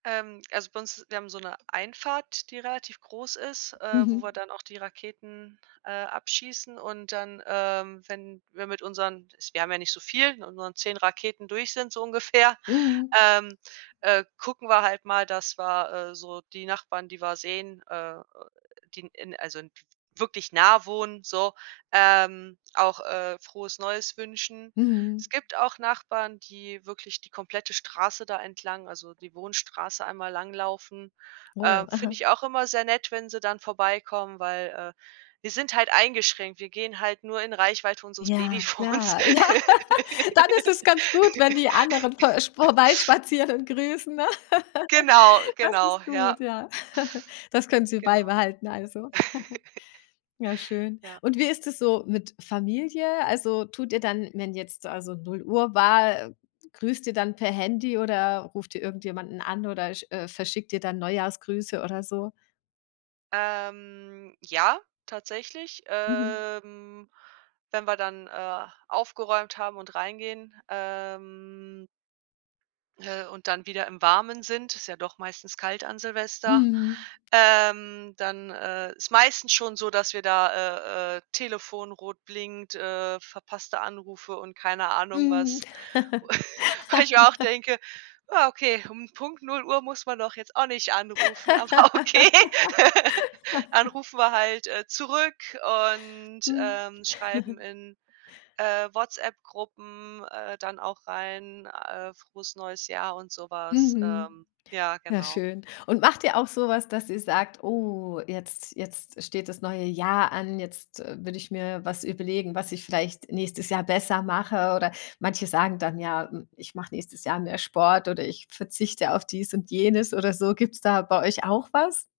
Ähm, also bei uns wir haben so 'ne Einfahrt, die relativ groß ist, ähm, wo wir Mhm. dann auch die Raketen, äh, abschießen. Und dann, ähm, wenn wir mit unseren- wir haben ja nicht so viel- mit unseren 10 Raketen durch sind so ungefähr, Mhm. ähm, äh, gucken wir halt mal, dass wir, äh, so die Nachbarn, die wir sehen, äh, die in, äh, also n wirklich nah wohnen, so, ähm, auch, äh, „Frohes Neues“ wünschen. Mhm. Es gibt auch Nachbarn, die wirklich die komplette Straße da entlang also die Wohnstraße einmal langlaufen. Oh, Ähm, finde aha. ich auch immer sehr nett, wenn sie dann vorbeikommen, weil, äh, wir sind halt eingeschränkt. Wir gehen halt nur in Reichweite unseres Ja, Babyfons. klar. Ja. Dann ist es ganz gut, wenn die anderen vor äh, spor vorbeispazieren und grüßen, ne? Genau. Das Genau. ist Ja. gut, ja. Das können sie Genau. beibehalten, also. Ja, schön. Ja. Und wie ist es so mit Familie? Also, tut ihr dann, wenn jetzt also 0:00 Uhr war grüßt ihr dann per Handy oder ruft ihr irgendjemanden an oder sch äh, verschickt ihr dann Neujahrsgrüße oder so? Ähm, ja, tatsächlich, Mhm. ähm, wenn wir dann, äh, aufgeräumt haben und reingehen, ähm äh, und dann wieder im Warmen sind- ist ja doch meistens kalt an Silvester- Mhm. ähm, dann, äh, ist meistens schon so, dass wir da äh, äh, Telefon rot blinkt, äh, verpasste Anrufe und keine Ahnung Mhm. was. Wo ich mir auch denke: „Ja okay, um Punkt 0:00 muss man doch jetzt auch nicht anrufen," aber okay. Dann rufen wir halt, äh, zurück und, Mhm. ähm, schreiben in, äh, WhatsApp-Gruppen, äh, dann auch rein, äh: „Frohes neues Jahr" und so was. Mhm. Ähm, ja, Ja, genau. schön. Und macht ihr auch so was, dass ihr sagt: „Oh, jetzt jetzt steht das neue Jahr an, jetzt, äh, würde ich mir was überlegen, was ich vielleicht nächstes Jahr besser mache?" Oder manche sagen dann ja: „Ich mach nächstes Jahr mehr Sport" oder: „Ich verzichte auf dies und jenes" oder so. Gibt's da bei euch auch was?